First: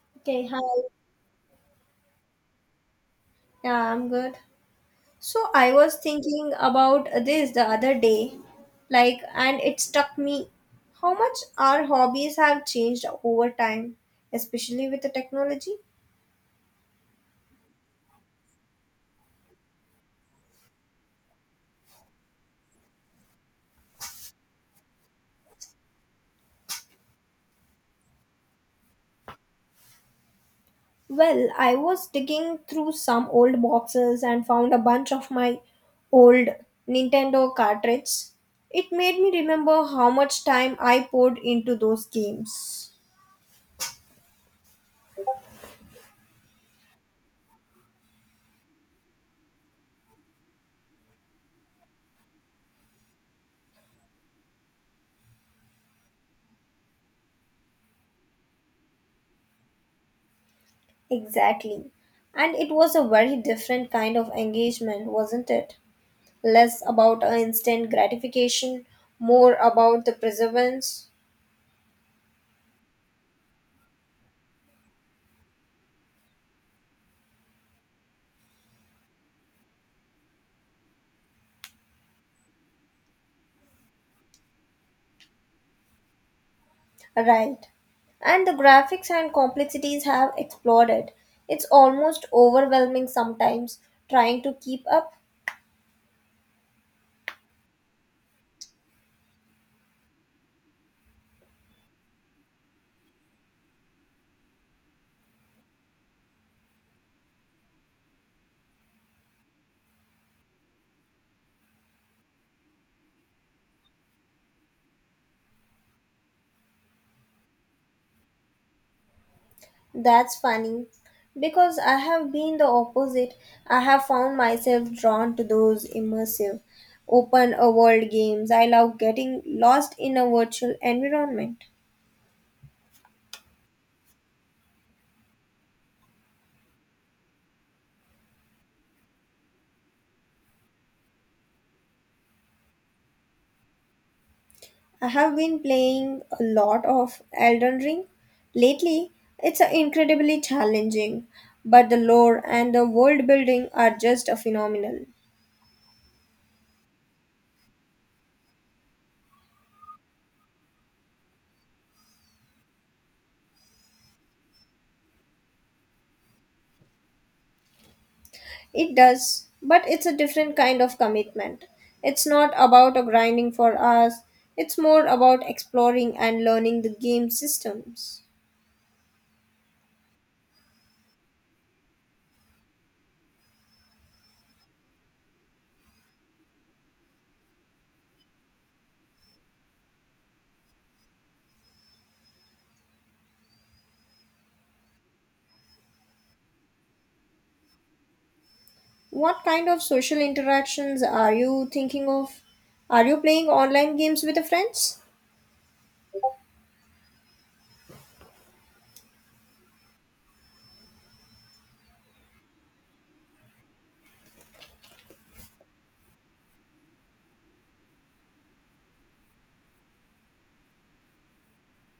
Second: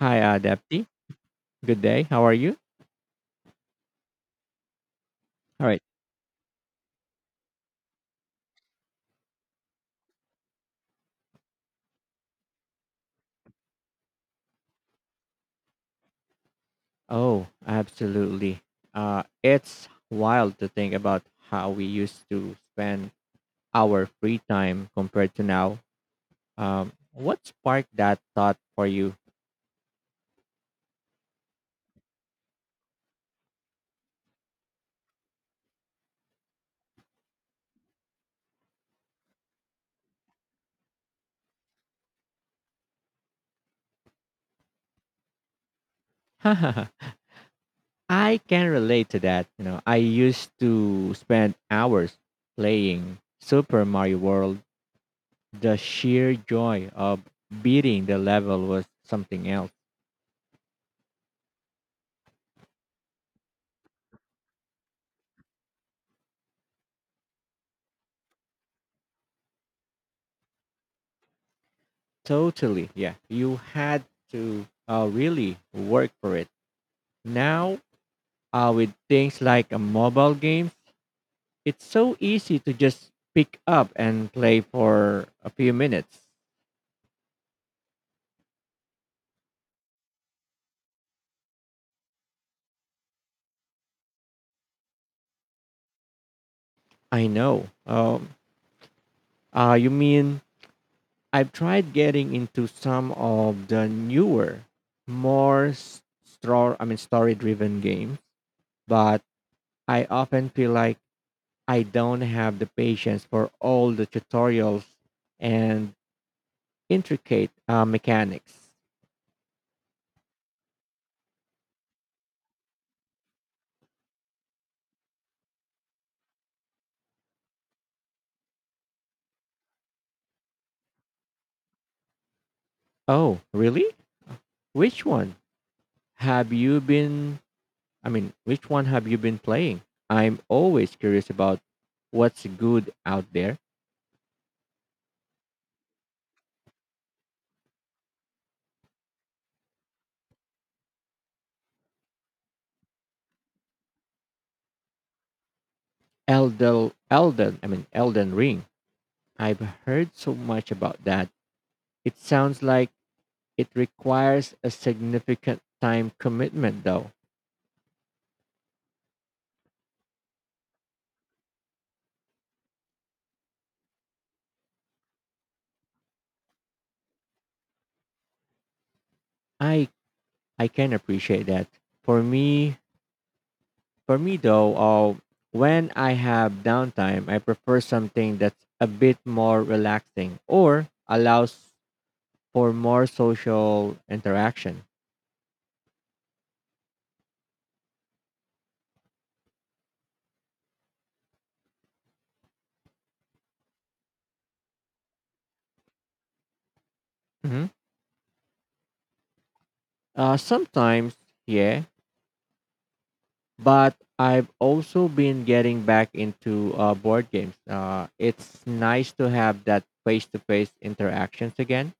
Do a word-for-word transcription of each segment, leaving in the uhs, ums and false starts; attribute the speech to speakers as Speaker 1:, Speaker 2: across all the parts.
Speaker 1: Hi, uh,
Speaker 2: Okay,
Speaker 1: Adepti.
Speaker 2: hi.
Speaker 1: Good day. How are you?
Speaker 2: Yeah, I'm good. So
Speaker 1: All
Speaker 2: I
Speaker 1: right.
Speaker 2: was thinking about this the other day, like, and it struck me how much our hobbies have changed over time, especially with the technology.
Speaker 1: Oh, absolutely. Uh, it's wild to think about how we used to spend our free time compared to now. Um, what sparked that thought for you?
Speaker 2: Well, I was digging through some old boxes and found a bunch of my old Nintendo cartridges. It made me remember how much time I poured into those games.
Speaker 1: I can relate to that. You know, I used to spend hours playing Super Mario World. The sheer joy of beating the level was something else.
Speaker 2: Exactly. And it was a very different kind of engagement, wasn't it? Less about uh, instant gratification, more about the perseverance,
Speaker 1: Totally. Yeah. You had to uh, really work for it. Now, uh, with things like a mobile games, it's so easy to just pick up and play for a few minutes.
Speaker 2: right? And the graphics and complexities have exploded. It's almost overwhelming sometimes trying to keep up.
Speaker 1: I know. Um, uh, you mean I've tried getting into some of the newer, more s- stor- I mean story-driven games, but I often feel like I don't have the patience for all the tutorials and intricate uh, mechanics.
Speaker 2: That's funny because I have been the opposite. I have found myself drawn to those immersive, open uh, world games. I love getting lost in a virtual environment.
Speaker 1: Oh, really? Which one have you been? I mean, which one have you been playing? I'm always curious about what's good out there.
Speaker 2: I have been playing a lot of Elden Ring lately. It's uh, incredibly challenging, but the lore and the world building are just uh, phenomenal.
Speaker 1: Elden, Elden. I mean, Elden Ring. I've heard so much about that. It sounds like it requires a significant time commitment, though.
Speaker 2: It does, but it's a different kind of commitment. It's not about uh, grinding for us. It's more about exploring and learning the game systems.
Speaker 1: I I can appreciate that. For me, For me though, uh, when I have downtime, I prefer something that's a bit more relaxing or allows for more social interaction.
Speaker 2: What kind of social interactions are you thinking of? Are you playing online games with the friends?
Speaker 1: Hmm. Uh, sometimes, yeah, but I've also been getting back into uh, board games. Uh, it's nice to have that face to face interactions again.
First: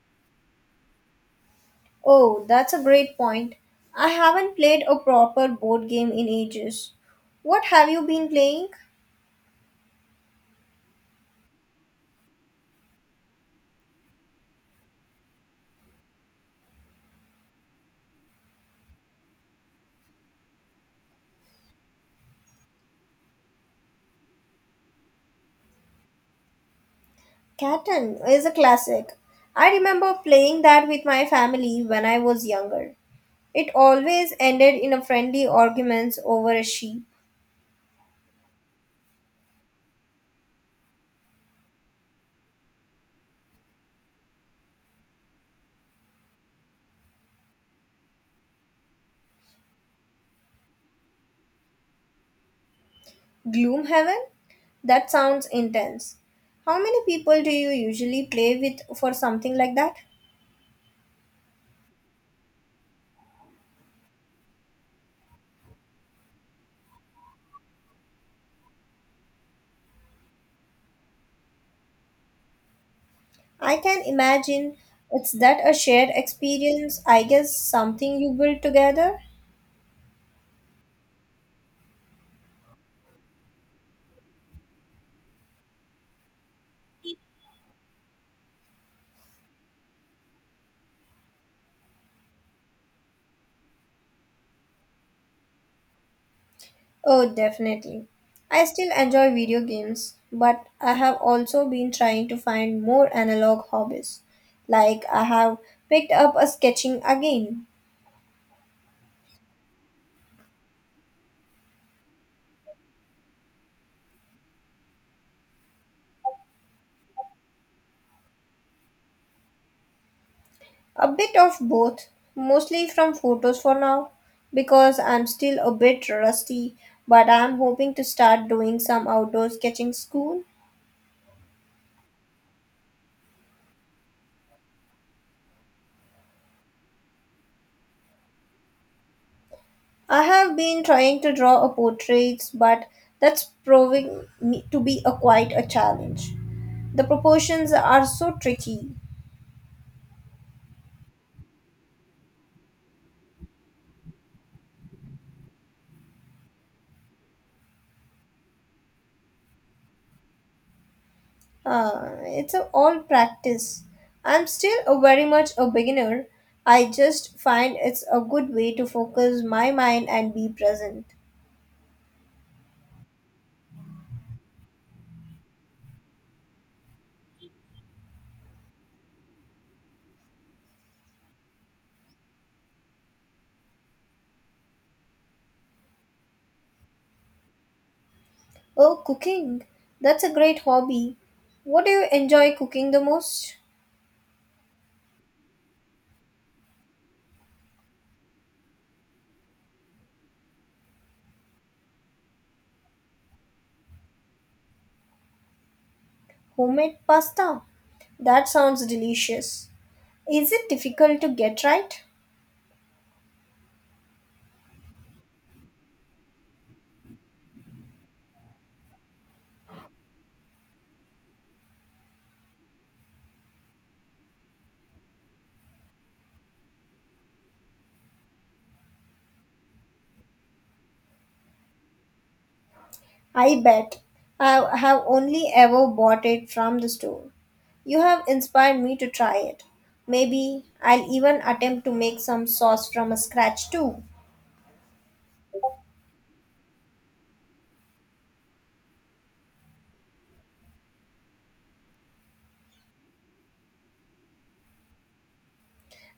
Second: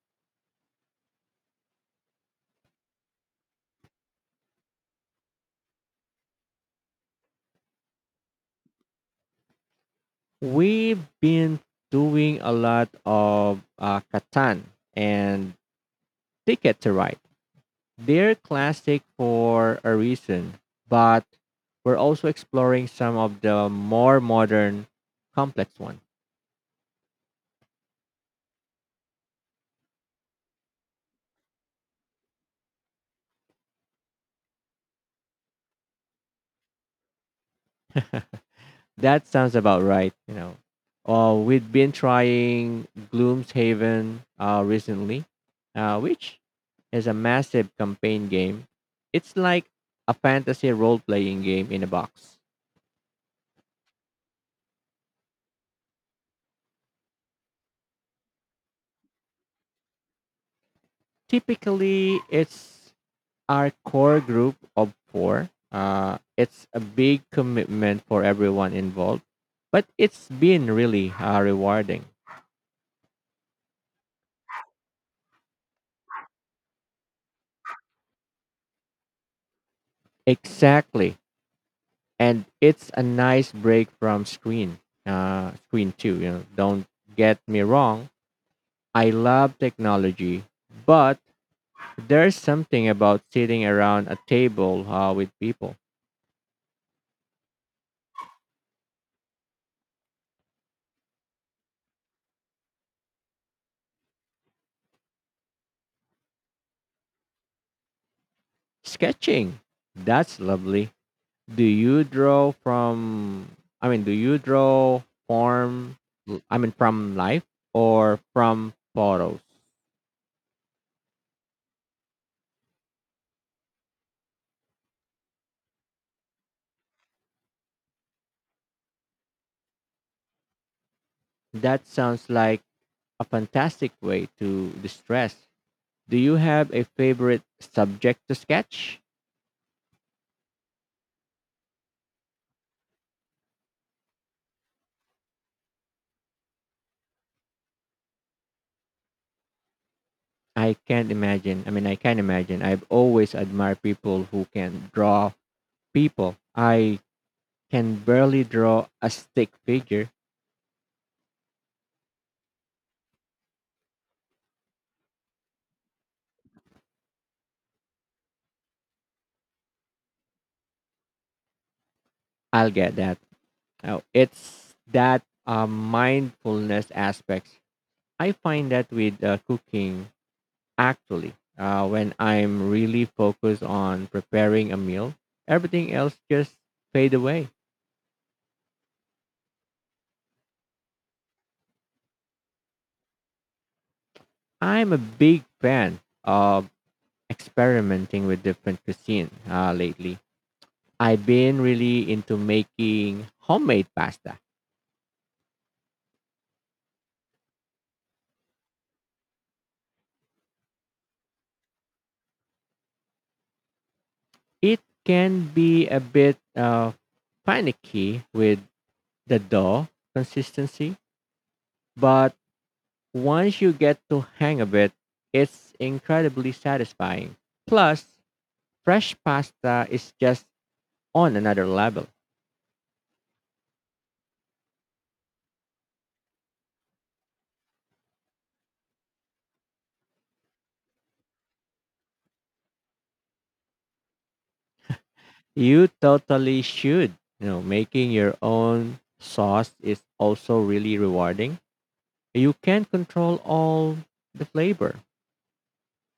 Speaker 2: Oh, that's a great point. I haven't played a proper board game in ages. What have you been playing?
Speaker 1: We've been doing a lot of uh, Catan and Ticket to Ride. They're classic for a reason, but we're also exploring some of the more modern, complex ones.
Speaker 2: Catan is a classic. I remember playing that with my family when I was younger. It always ended in a friendly arguments over a sheep.
Speaker 1: That sounds about right, you know. Uh, we've been trying Gloomshaven uh, recently, uh, which is a massive campaign game. It's like a fantasy role playing game in a box.
Speaker 2: Gloomhaven? That sounds intense. How many people do you usually play with for something like that?
Speaker 1: Typically, it's our core group of four. Uh, it's a big commitment for everyone involved, but it's been really uh, rewarding.
Speaker 2: I can imagine it's that a shared experience, I guess something you build together.
Speaker 1: Exactly, and it's a nice break from screen. Uh, screen too. You know, don't get me wrong. I love technology, but there's something about sitting around a table uh, with people
Speaker 2: Oh, definitely. I still enjoy video games, but I have also been trying to find more analog hobbies. Like, I have picked up a sketching again.
Speaker 1: sketching. That's lovely. Do you draw from i mean do you draw form I mean from life or from photos?
Speaker 2: A bit of both, mostly from photos for now, because I'm still a bit rusty, but I'm hoping to start doing some outdoor sketching school.
Speaker 1: That sounds like a fantastic way to distress. Do you have a favorite subject to sketch?
Speaker 2: I have been trying to draw a portraits, but that's proving me to be a quite a challenge. The proportions are so tricky.
Speaker 1: i can't imagine i mean I can't imagine. I've always admired people who can draw people. I can barely draw a stick figure.
Speaker 2: Uh, it's a all practice. I'm still a very much a beginner. I just find it's a good way to focus my mind and be present.
Speaker 1: I'll get that. Oh, it's that uh, mindfulness aspects. I find that with uh, cooking, actually, uh, when I'm really focused on preparing a meal, everything else just fade away.
Speaker 2: Oh, cooking. That's a great hobby. What do you enjoy cooking the most?
Speaker 1: I'm a big fan of experimenting with different cuisine uh, lately. I've been really into making homemade pasta.
Speaker 2: Homemade pasta. That sounds delicious. Is it difficult to get right?
Speaker 1: It can be a bit uh, panicky with the dough consistency, but once you get to hang of it, it's incredibly satisfying. Plus, fresh pasta is just on another level.
Speaker 2: I bet. I have only ever bought it from the store. You have inspired me to try it. Maybe I'll even attempt to make some sauce from scratch too.
Speaker 1: You totally should. You know, making your own sauce is also really rewarding. You can't control all the flavor.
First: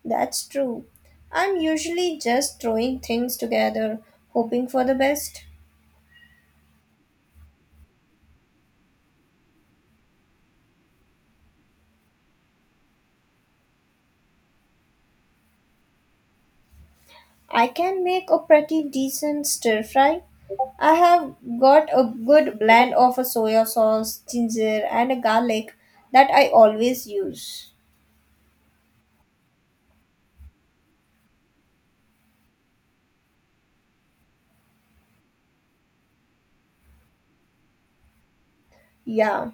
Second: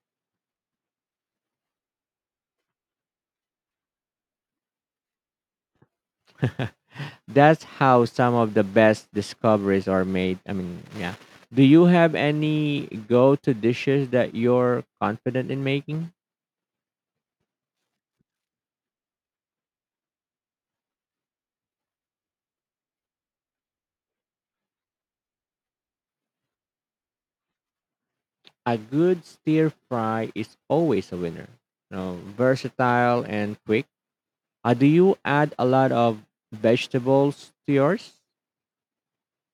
Speaker 2: That's true. I'm usually just throwing things together, hoping for the best.
Speaker 1: That's how some of the best discoveries are made. I mean, yeah. Do you have any go to dishes that you're confident in making?
Speaker 2: I can make a pretty decent stir fry. I have got a good blend of a soya sauce, ginger, and a garlic that I always use.
Speaker 1: A good stir fry is always a winner. You know, versatile and quick. Uh, do you add a lot of vegetables to yours?
Speaker 2: Yeah,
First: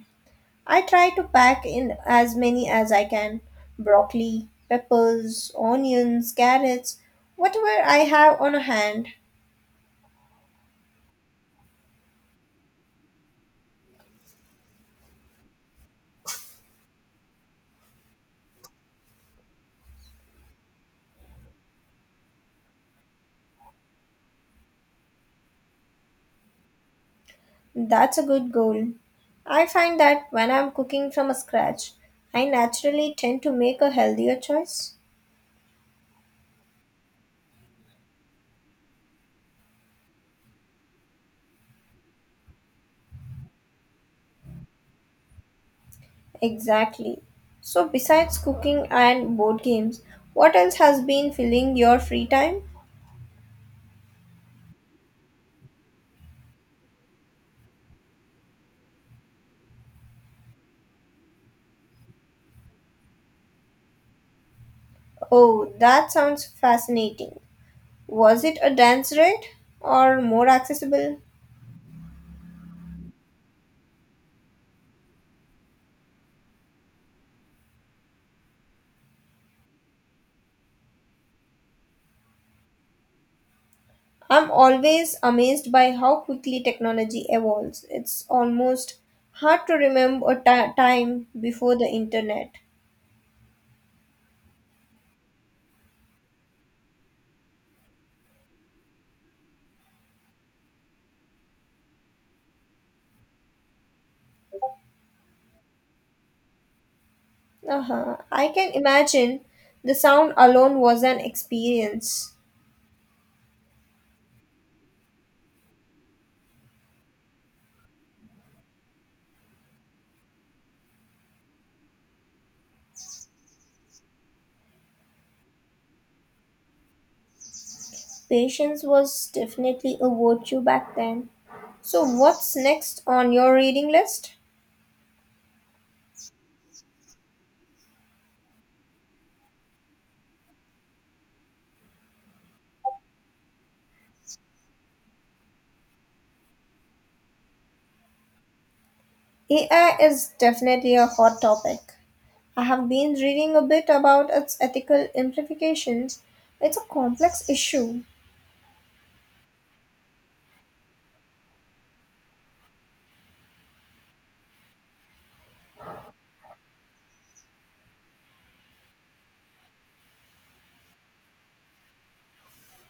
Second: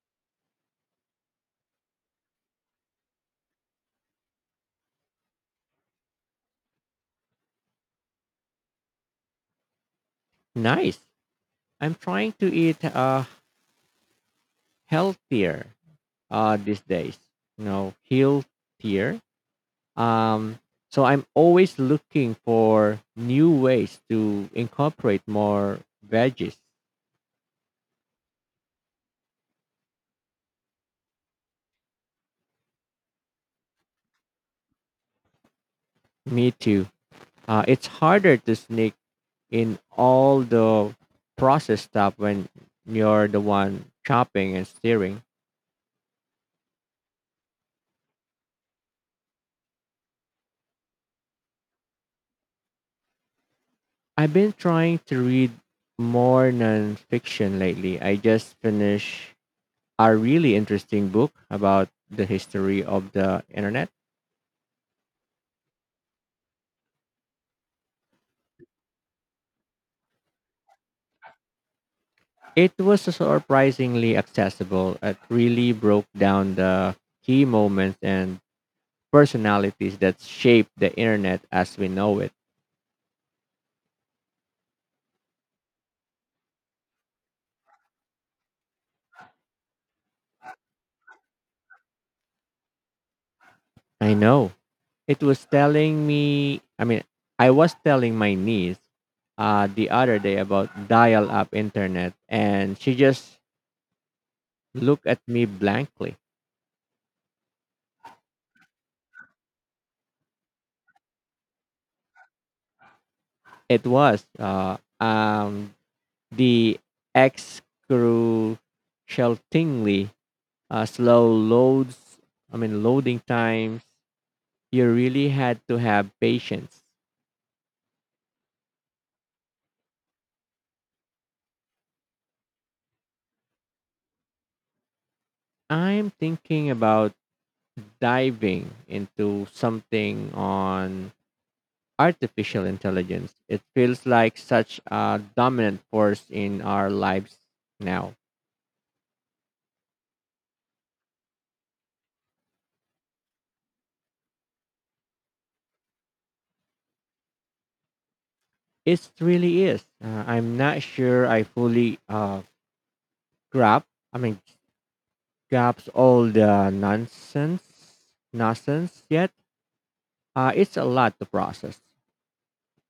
Speaker 2: I try to pack in as many as I can: broccoli, peppers, onions, carrots, whatever I have on hand.
Speaker 1: Nice. I'm trying to eat uh, healthier uh, these days. You know, healthier. Um, so I'm always looking for new ways to incorporate more veggies.
Speaker 2: That's a good goal. I find that when I'm cooking from scratch, I naturally tend to make a healthier choice.
Speaker 1: Me too. Uh, it's harder to sneak in all the process stuff when you're the one chopping and steering.
Speaker 2: Exactly. So, besides cooking and board games, what else has been filling your free time?
Speaker 1: I've been trying to read more nonfiction lately. I just finished a really interesting book about the history of the internet.
Speaker 2: Oh, that sounds fascinating. Was it a dance rate or more accessible?
Speaker 1: It was surprisingly accessible. It really broke down the key moments and personalities that shaped the internet as we know it.
Speaker 2: I'm always amazed by how quickly technology evolves. It's almost hard to remember a ti- time before the internet.
Speaker 1: I know. It was telling me I mean I was telling my niece uh the other day about dial up internet and she just looked at me blankly.
Speaker 2: Uh-huh. I can imagine the sound alone was an experience.
Speaker 1: It was uh um the excruciatingly uh, slow loads i mean loading times. You really had to have patience.
Speaker 2: Patience was definitely a virtue back then. So, what's next on your reading list?
Speaker 1: I'm thinking about diving into something on artificial intelligence. It feels like such a dominant force in our lives now.
Speaker 2: A I is definitely a hot topic. I have been reading a bit about its ethical implications. It's a complex issue,
Speaker 1: It really is. Uh, I'm not sure I fully uh, grasp. I mean, grasp all the nonsense, nonsense yet. Uh, it's a lot to process.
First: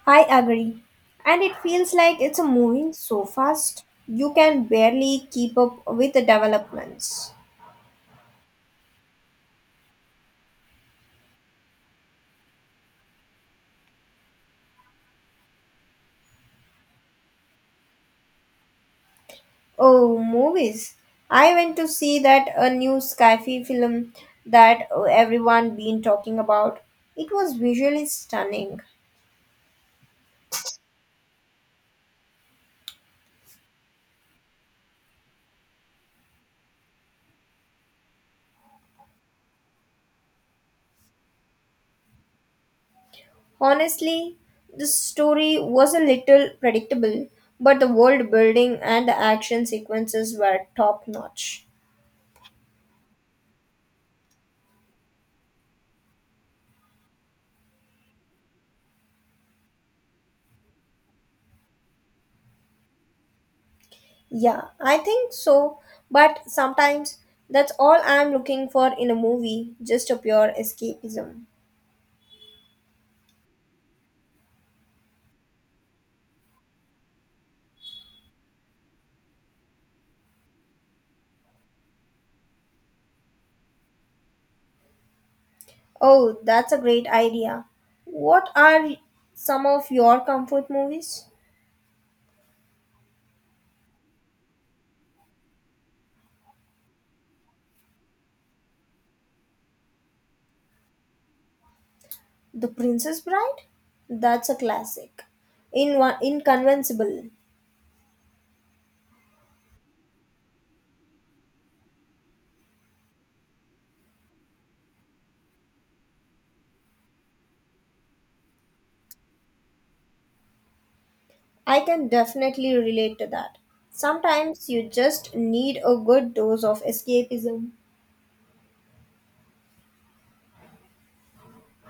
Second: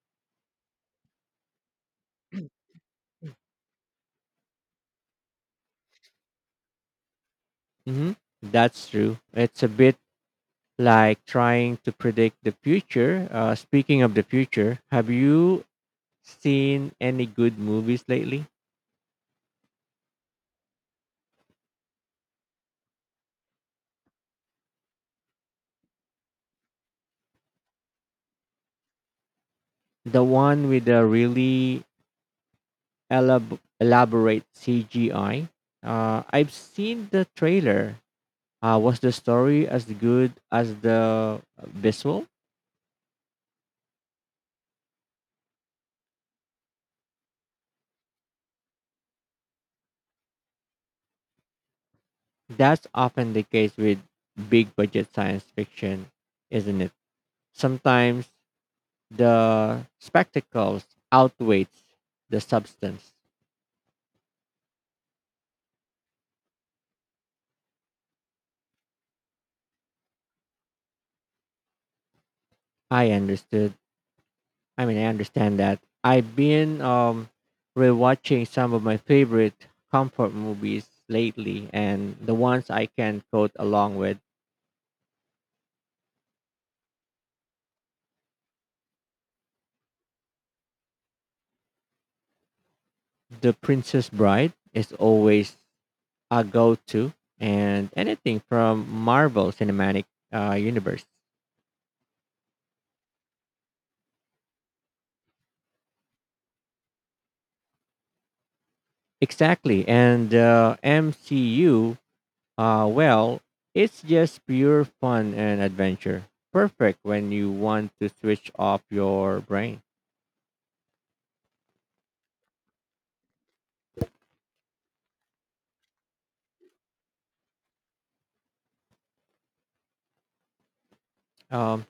Speaker 2: I agree. And it feels like it's moving so fast, you can barely keep up with the developments.
Speaker 1: Hmm. That's true. It's a bit like trying to predict the future. Uh, speaking of the future, have you seen any good movies lately?
Speaker 2: Oh, movies. I went to see that a new sci-fi film that uh, everyone been talking about. It was visually stunning.
Speaker 1: The one with the really elab- elaborate C G I. Uh, I've seen the trailer. Uh, was the story as good as the visual?
Speaker 2: Honestly, the story was a little predictable, but the world building and the action sequences were top notch.
Speaker 1: That's often the case with big budget science fiction, isn't it? Sometimes the spectacles outweighs the substance.
Speaker 2: Yeah, I think so. But sometimes that's all I'm looking for in a movie, just a pure escapism.
Speaker 1: I understood. I mean, I understand that. I've been um, rewatching some of my favorite comfort movies lately, and the ones I can quote along with.
Speaker 2: Oh, that's a great idea. What are some of your comfort movies?
Speaker 1: The Princess Bride is always a go-to, and anything from Marvel Cinematic uh, Universe.
Speaker 2: The Princess Bride? That's a classic. In one, inconvincible.
Speaker 1: Exactly, and uh, M C U. Uh, well, it's just pure fun and adventure. Perfect when you want to switch off your brain.
Speaker 2: I can definitely relate to that. Sometimes you just need a good dose of escapism.
Speaker 1: Um,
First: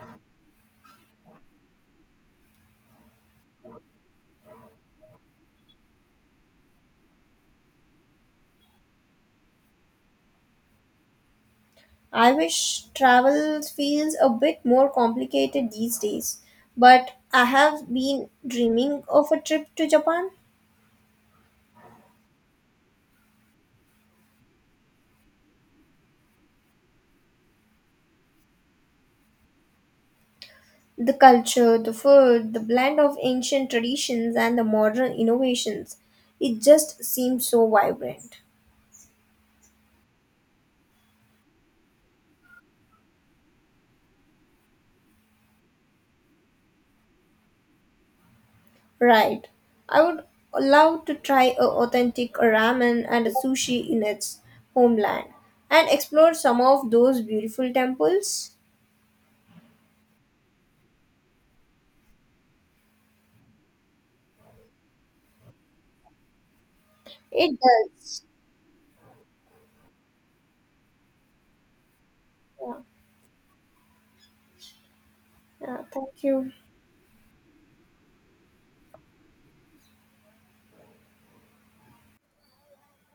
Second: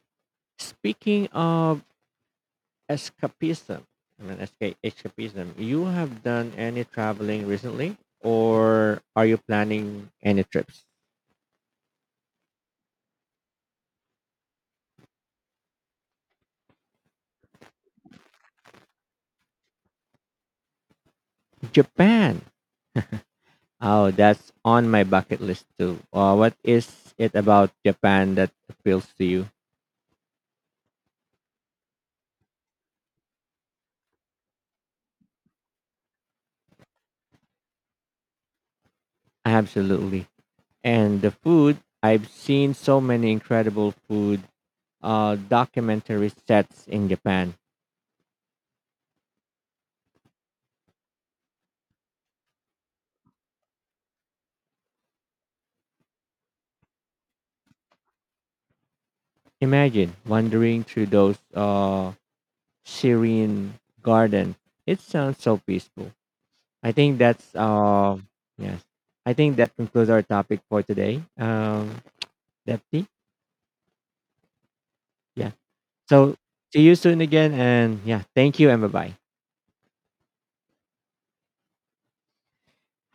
Speaker 1: speaking of escapism, I mean escape escapism. You have done any traveling recently, or are you planning any trips?
Speaker 2: I wish travel feels a bit more complicated these days, but I have been dreaming of a trip to Japan.
Speaker 1: Japan. Oh, that's on my bucket list too. Uh, what is it about Japan that appeals to you?
Speaker 2: The culture, the food, the blend of ancient traditions and the modern innovations, it just seems so vibrant.
Speaker 1: Absolutely. And the food, I've seen so many incredible food uh, documentary sets in Japan.
Speaker 2: Right. I would love to try a authentic ramen and a sushi in its homeland and explore some of those beautiful temples.
Speaker 1: Imagine wandering through those uh, serene gardens. It sounds so peaceful. I think that's,
Speaker 2: It
Speaker 1: uh,
Speaker 2: does.
Speaker 1: yes, I think that concludes our topic for today. Um,
Speaker 2: Yeah.
Speaker 1: Depti? Yeah.
Speaker 2: Yeah, thank
Speaker 1: So
Speaker 2: you.
Speaker 1: see you soon again. And yeah, thank you and bye bye.